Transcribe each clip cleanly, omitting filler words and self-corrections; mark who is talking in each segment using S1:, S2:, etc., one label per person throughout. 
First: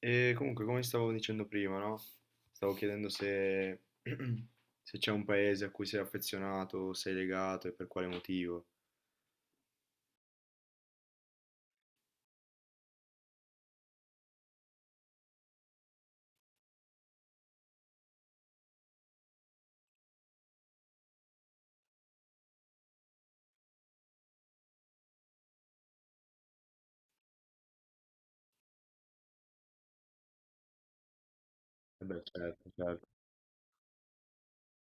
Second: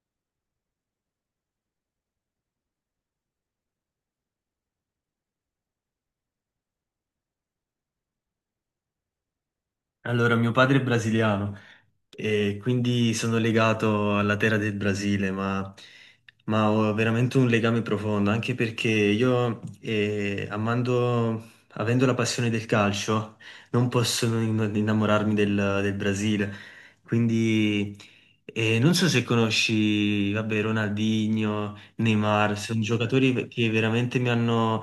S1: E comunque, come stavo dicendo prima, no? Stavo chiedendo se, se c'è un paese a cui sei affezionato, sei legato e per quale motivo.
S2: Allora, mio padre è brasiliano e quindi sono legato alla terra del Brasile, ma ho veramente un legame profondo, anche perché io, amando, avendo la passione del calcio, non posso non innamorarmi del Brasile. Quindi, non so se conosci, vabbè, Ronaldinho,
S1: E beh,
S2: Neymar,
S1: certo,
S2: sono
S1: certo.
S2: giocatori che veramente mi hanno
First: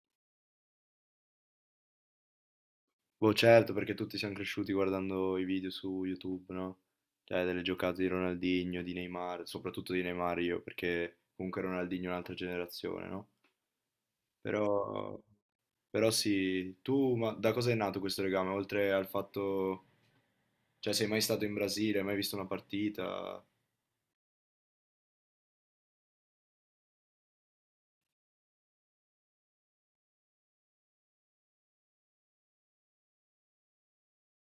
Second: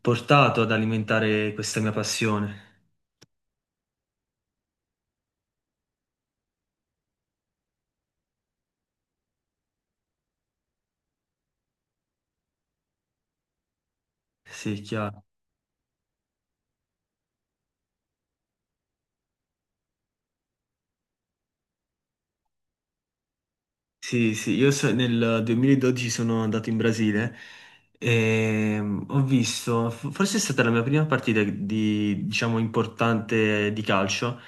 S2: portato ad alimentare questa mia passione.
S1: Boh, certo, perché tutti siamo cresciuti guardando i video su YouTube, no? Cioè, delle giocate di Ronaldinho, di Neymar, soprattutto di Neymar io, perché comunque Ronaldinho è un'altra generazione, no?
S2: Sì,
S1: Però,
S2: chiaro.
S1: però sì, tu ma da cosa è nato questo legame? Oltre al fatto, cioè, sei mai stato in Brasile, hai mai visto una partita?
S2: Sì, sì, nel 2012 sono andato in Brasile e ho visto, forse è stata la mia prima partita di, diciamo, importante di calcio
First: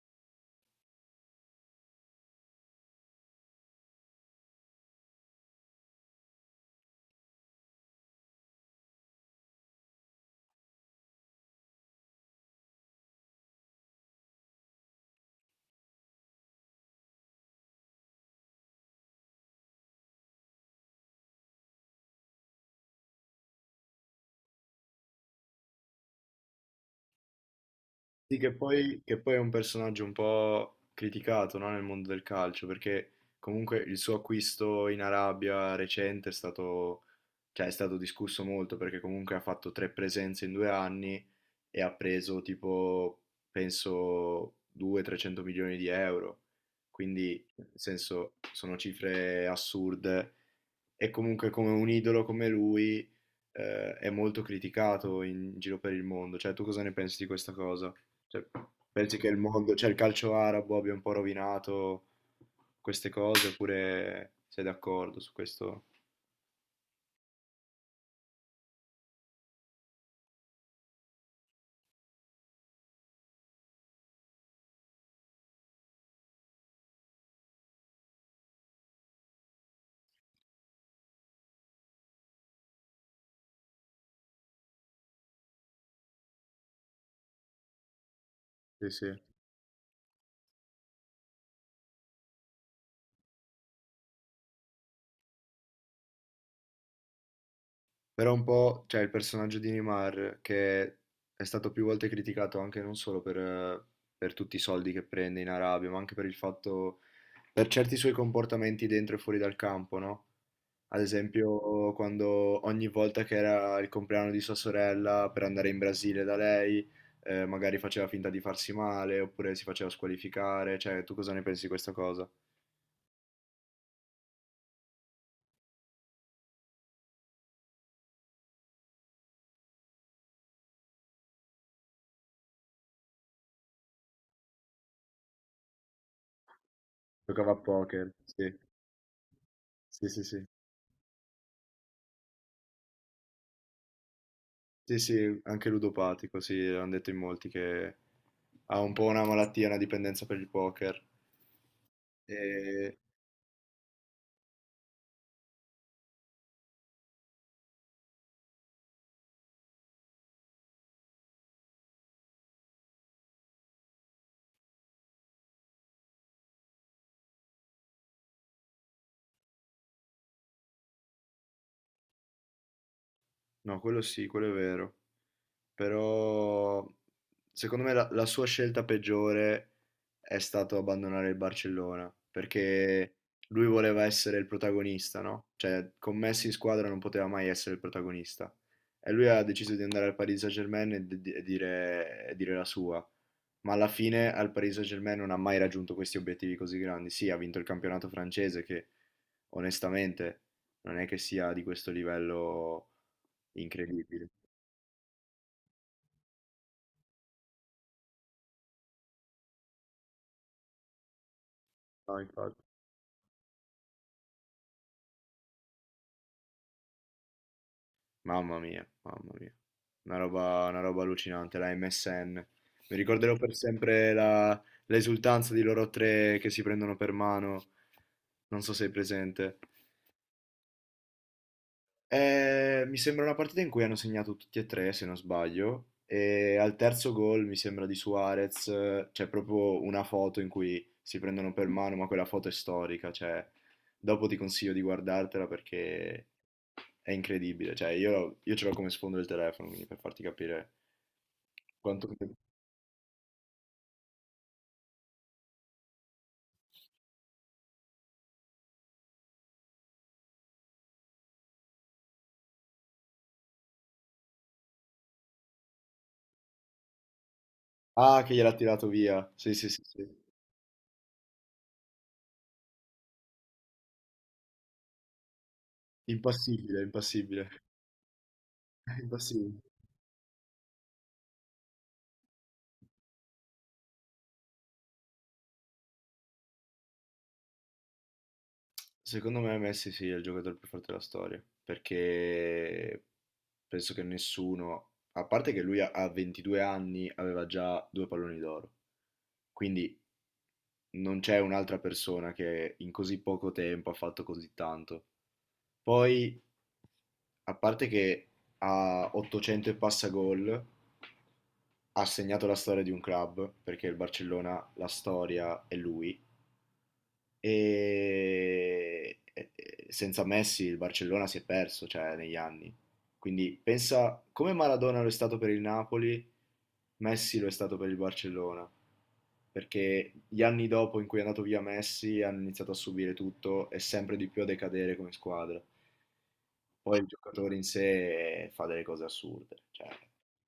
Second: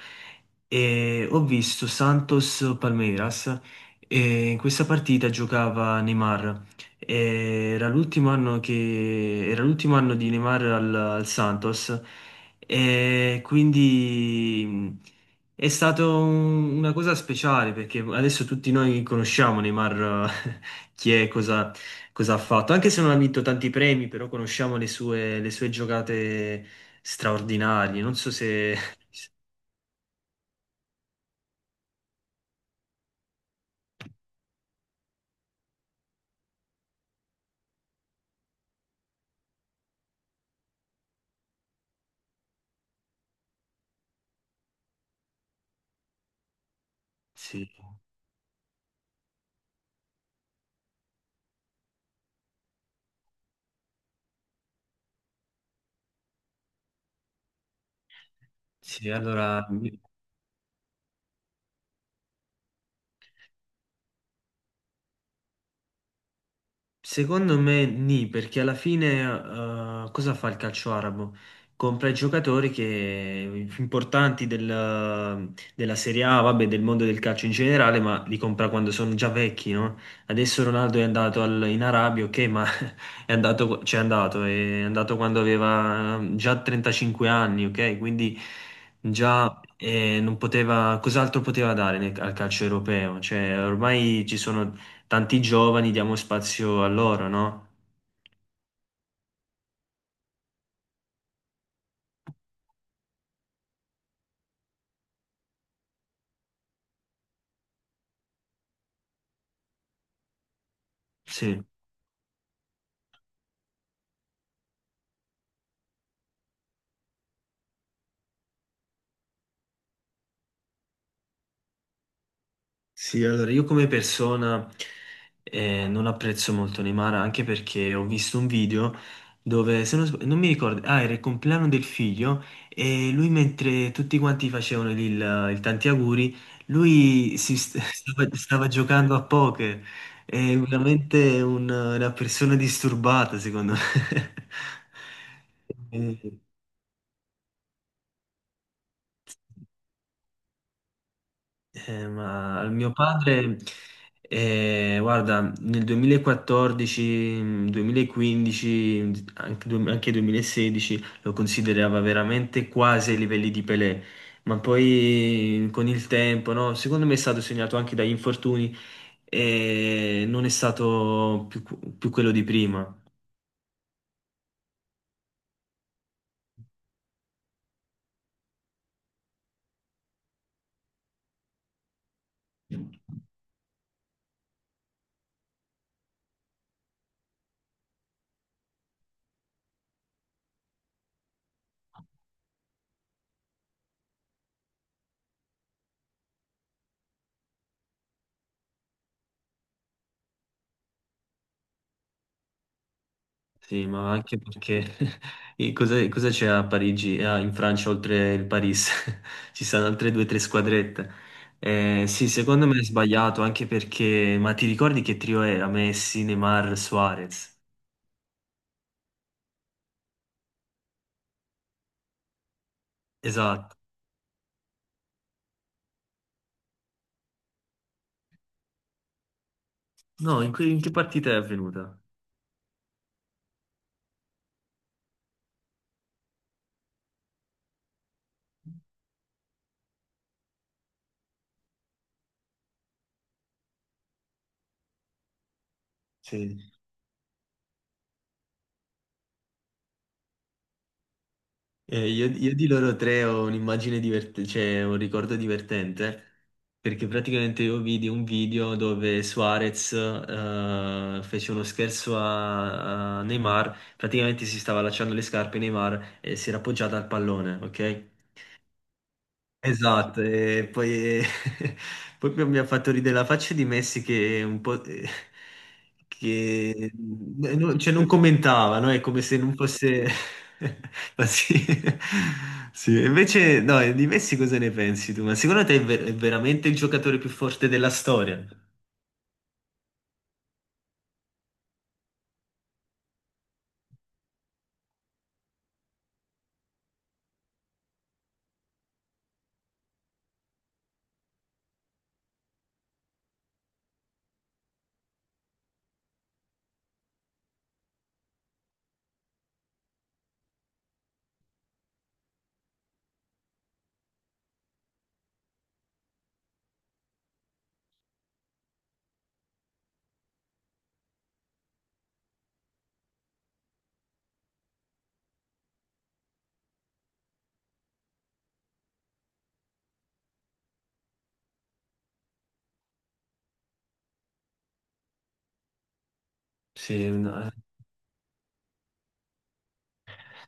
S2: e ho visto Santos Palmeiras e in questa partita giocava Neymar. E era l'ultimo anno di Neymar al Santos e quindi è stata una cosa speciale perché adesso tutti noi conosciamo Neymar, chi è, cosa ha fatto, anche se non ha vinto tanti premi, però conosciamo le sue giocate straordinarie. Non so
S1: Sì, che
S2: se.
S1: poi, che poi è un personaggio un po' criticato, no, nel mondo del calcio, perché comunque il suo acquisto in Arabia recente è stato, cioè, è stato discusso molto, perché comunque ha fatto tre presenze in due anni e ha preso tipo, penso, 200-300 milioni di euro. Quindi, nel
S2: Sì,
S1: senso, sono cifre assurde. E comunque come un idolo come lui è molto criticato in giro per il mondo. Cioè, tu cosa ne pensi di questa cosa? Cioè,
S2: sì,
S1: pensi che il
S2: allora.
S1: mondo, cioè il calcio arabo abbia un po' rovinato queste cose oppure sei d'accordo su questo?
S2: Secondo me nì, perché alla fine cosa fa il calcio arabo? Compra i giocatori che, importanti della Serie A, vabbè, del mondo del calcio in generale, ma li compra quando sono già vecchi, no? Adesso Ronaldo è andato in Arabia, ok, ma c'è andato, è andato quando aveva già 35 anni, ok? Quindi
S1: Sì, sì.
S2: già non poteva, cos'altro poteva dare al calcio europeo? Cioè, ormai ci sono tanti giovani, diamo spazio a loro, no?
S1: Però un po', cioè il personaggio di Neymar, che è stato più volte criticato anche non solo per tutti i soldi che prende in Arabia, ma anche per il fatto, per certi suoi comportamenti dentro e fuori dal campo, no? Ad
S2: Sì,
S1: esempio, quando ogni volta che era il compleanno di sua sorella per andare in Brasile da lei, magari faceva finta di farsi male, oppure si faceva squalificare, cioè tu cosa ne pensi di questa cosa?
S2: sì, allora io come persona non apprezzo molto Neymar anche perché ho visto un video dove, se non, sb- non mi ricordo, ah, era il compleanno del figlio e lui mentre tutti quanti facevano il tanti auguri, lui
S1: Giocava a poker, sì,
S2: stava giocando a poker.
S1: sì, sì, sì.
S2: È veramente una persona disturbata, secondo
S1: Sì, sì, anche
S2: me.
S1: ludopatico, sì, hanno detto in molti che ha un po' una malattia, una dipendenza per il poker.
S2: Ma al mio
S1: E-
S2: padre, guarda, nel 2014, 2015, anche, anche 2016 lo considerava veramente quasi ai livelli di Pelé, ma poi con il tempo, no? Secondo me è stato segnato anche dagli infortuni e non è stato più quello di prima.
S1: No, quello sì, quello è vero. Però secondo me la sua scelta peggiore è stato abbandonare il Barcellona, perché lui voleva essere il protagonista, no? Cioè, con Messi in squadra non poteva mai essere il protagonista. E lui ha deciso di andare al Paris Saint-Germain e, e dire la sua. Ma alla fine al Paris Saint-Germain non ha mai raggiunto questi obiettivi così grandi. Sì, ha vinto il campionato francese, che onestamente non è che sia di questo livello
S2: Sì, ma
S1: incredibile.
S2: anche perché e cosa c'è a Parigi, ah, in Francia oltre il Paris? Ci sono altre due o tre squadrette.
S1: No,
S2: Sì,
S1: infatti.
S2: secondo me è sbagliato anche perché, ma ti ricordi che trio era? Messi, Neymar, Suarez?
S1: Mamma mia, mamma mia. Una roba allucinante, la MSN. Mi ricorderò per
S2: Esatto.
S1: sempre la- L'esultanza di loro tre che si prendono per mano. Non so se sei presente.
S2: No, in che partita è avvenuta?
S1: Mi sembra una partita in cui hanno segnato tutti e tre, se non sbaglio, e al terzo gol mi sembra di Suarez, c'è proprio una foto in cui si prendono per mano, ma quella foto è storica, cioè dopo ti consiglio di guardartela perché
S2: Sì.
S1: è incredibile, cioè io ce l'ho come sfondo del telefono, quindi per farti capire quanto...
S2: Io di loro tre ho un'immagine divertente, cioè un ricordo divertente, perché praticamente io vidi un video dove Suarez fece uno scherzo a Neymar, praticamente si stava allacciando le scarpe Neymar e si era appoggiata al pallone, ok?
S1: Ah, che gliel'ha tirato via, sì sì sì, sì.
S2: Esatto, poi mi ha fatto ridere la faccia di Messi che un po'... che
S1: Impassibile, impassibile,
S2: non, cioè non commentava, no? È come se non
S1: impassibile.
S2: fosse. Ma sì. Sì, invece no, di Messi cosa ne pensi tu? Ma secondo te è veramente il giocatore più forte della storia?
S1: Secondo me Messi sì, è il giocatore più forte della storia, perché penso che nessuno, a parte che lui a 22 anni aveva già due palloni d'oro, quindi non c'è un'altra persona che in così poco tempo ha fatto così tanto. Ppoi, a parte che a 800 e passa gol, ha segnato la storia di un club, perché il Barcellona, la storia è lui, E senza Messi il Barcellona si è perso, cioè, negli anni. Quindi pensa come Maradona lo è stato per il Napoli, Messi lo è stato per il Barcellona. Perché gli anni dopo in cui è andato via Messi hanno iniziato a subire tutto e sempre di più a decadere come squadra. Poi il
S2: Sì, no. Eh.
S1: giocatore in sé fa delle cose assurde. Cioè,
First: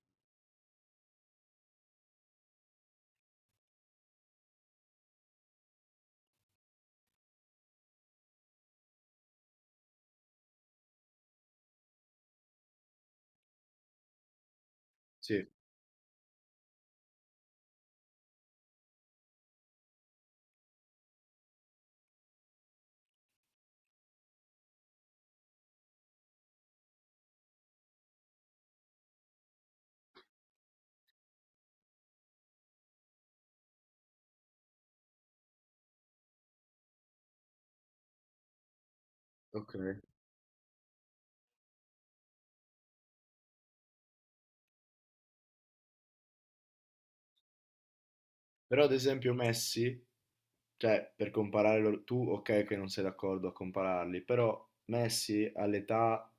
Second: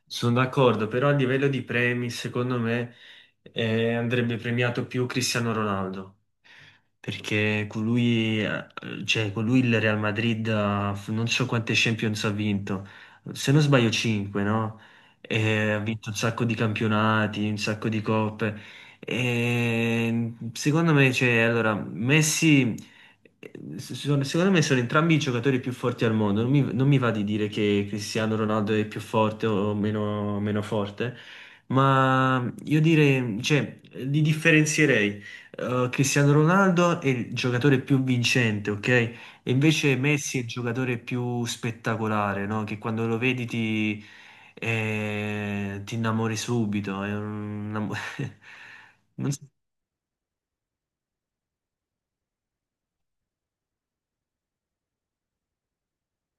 S2: Sono d'accordo, però a livello di premi, secondo me, andrebbe premiato più Cristiano Ronaldo, perché con lui, cioè, con lui il Real Madrid non so quante Champions ha vinto, se non sbaglio 5, no?
S1: sì,
S2: E ha vinto un sacco di campionati, un sacco di coppe. E secondo me, cioè, allora, Messi. Secondo me sono entrambi i giocatori più forti al mondo. Non mi va di dire che Cristiano Ronaldo è più forte o meno forte, ma io direi, cioè, li differenzierei. Cristiano Ronaldo è il giocatore più vincente, ok? E
S1: ok.
S2: invece Messi è il giocatore più spettacolare, no? Che quando lo vedi ti innamori subito. Una-
S1: Però ad esempio Messi, tu ok che non sei d'accordo a compararli, però Messi all'età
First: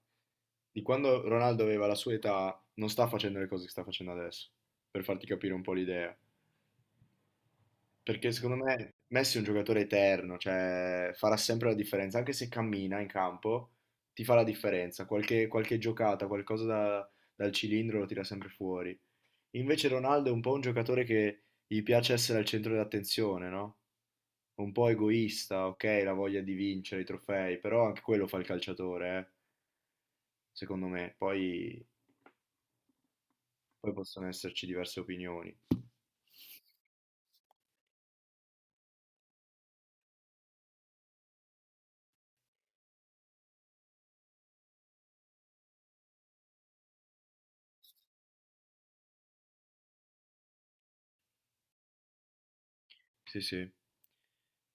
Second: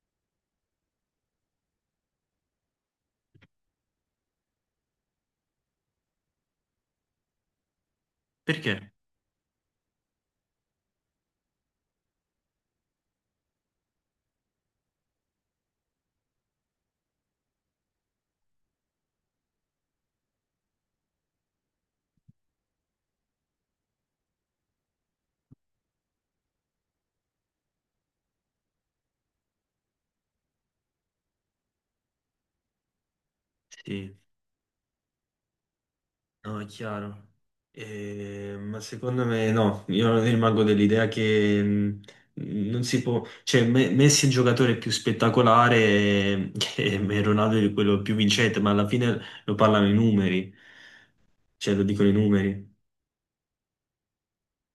S1: di quando Ronaldo aveva la sua età non sta facendo le cose che sta facendo adesso, per farti capire un po' l'idea. Perché secondo
S2: Perché?
S1: me Messi è un giocatore eterno, cioè farà sempre la differenza, anche se cammina in campo, ti fa la differenza, qualche giocata, dal cilindro lo tira sempre fuori. Invece Ronaldo è un po' un giocatore che gli piace essere al centro dell'attenzione, no? Un po' egoista, ok, la voglia di vincere i trofei, però anche quello fa il calciatore, secondo me. Poi
S2: Sì.
S1: possono esserci diverse opinioni.
S2: No, è chiaro. Ma secondo me no, io rimango dell'idea che non si può, cioè Messi è il giocatore più spettacolare e Ronaldo è quello più vincente, ma alla fine lo parlano i numeri, cioè lo dicono i numeri.
S1: Sì, sì,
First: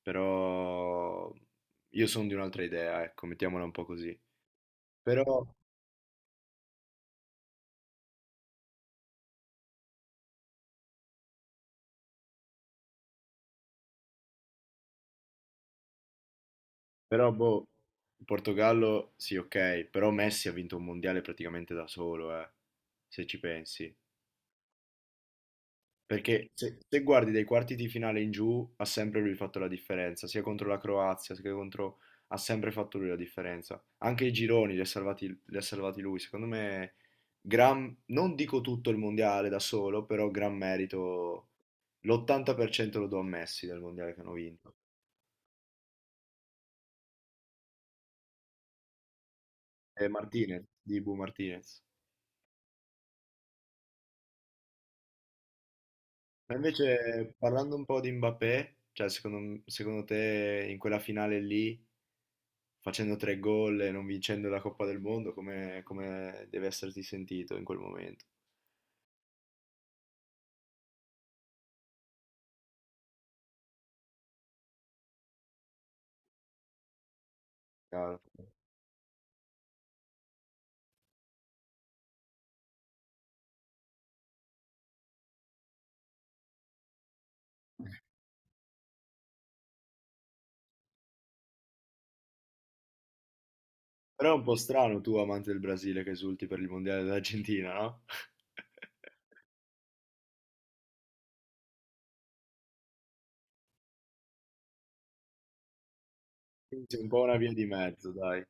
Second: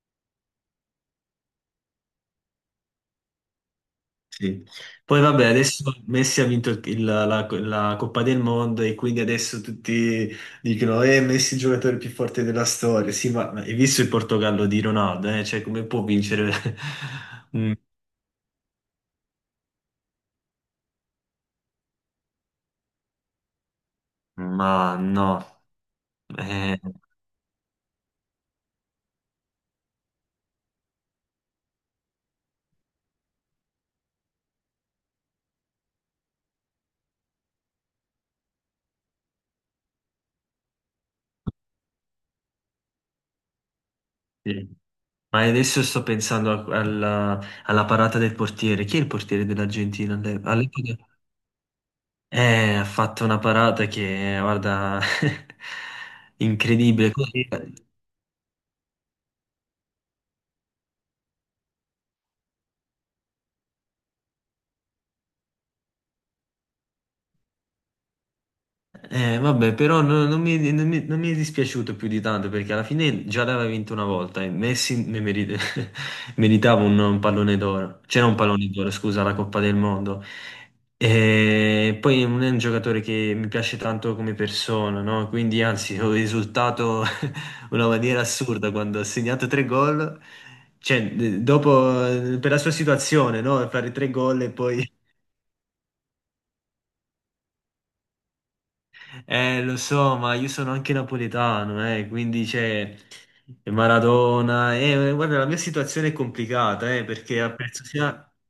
S1: però io sono di un'altra idea, ecco, mettiamola un po' così.
S2: Sì. Poi
S1: Però,
S2: vabbè, adesso Messi ha vinto la Coppa del Mondo e quindi adesso tutti dicono Messi è il giocatore più forte della storia. Sì, ma hai visto il Portogallo di Ronaldo? Eh? Cioè, come può vincere?
S1: però, boh,
S2: Mm,
S1: il Portogallo, sì, ok, però Messi ha vinto un mondiale praticamente da solo, se ci pensi.
S2: Ma no.
S1: Perché se,
S2: Eh,
S1: se guardi dai quarti di finale in giù, ha sempre lui fatto la differenza, sia contro la Croazia, sia contro... ha sempre fatto lui la differenza. Anche i gironi li ha salvati lui. Secondo me, gran, non dico tutto il mondiale da solo, però gran merito, l'80% lo do a Messi del mondiale che hanno vinto.
S2: sì. Ma adesso sto pensando alla parata del portiere. Chi è il portiere
S1: E
S2: dell'Argentina?
S1: Martinez,
S2: All'epoca
S1: di Bu Martinez.
S2: ha fatto una parata che, guarda,
S1: Ma
S2: incredibile.
S1: invece, parlando un po' di Mbappé, cioè secondo te in quella finale lì... facendo tre gol e non vincendo la Coppa del Mondo, come, come deve esserti sentito in quel momento.
S2: Vabbè, però non mi è dispiaciuto più di tanto perché alla fine già l'aveva vinto una volta e Messi meritava un pallone d'oro.
S1: Chiaro.
S2: C'era un pallone d'oro, scusa, la Coppa del Mondo. E poi non è un giocatore che mi piace tanto come persona, no? Quindi anzi, ho esultato una maniera assurda quando ha segnato tre gol. Cioè, dopo, per la sua situazione, no? Fare tre
S1: Però è
S2: gol
S1: un
S2: e
S1: po'
S2: poi.
S1: strano tu, amante del Brasile, che esulti per il Mondiale dell'Argentina, no?
S2: Lo so, ma io sono anche napoletano, quindi c'è Maradona. Guarda, la mia situazione è
S1: Quindi
S2: complicata,
S1: c'è un po' una
S2: perché
S1: via di
S2: apprezzo
S1: mezzo,
S2: sia.
S1: dai,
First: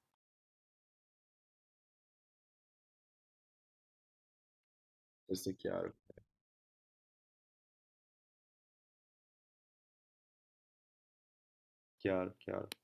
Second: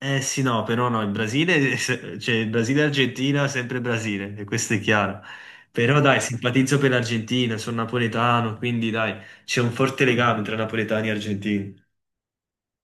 S2: Eh sì, no, però no, il Brasile, cioè il Brasile e Argentina, sempre Brasile, e questo è chiaro.
S1: questo è chiaro,
S2: Però dai, simpatizzo per l'Argentina, sono napoletano, quindi dai, c'è un forte legame tra napoletani e argentini.
S1: chiaro, chiaro.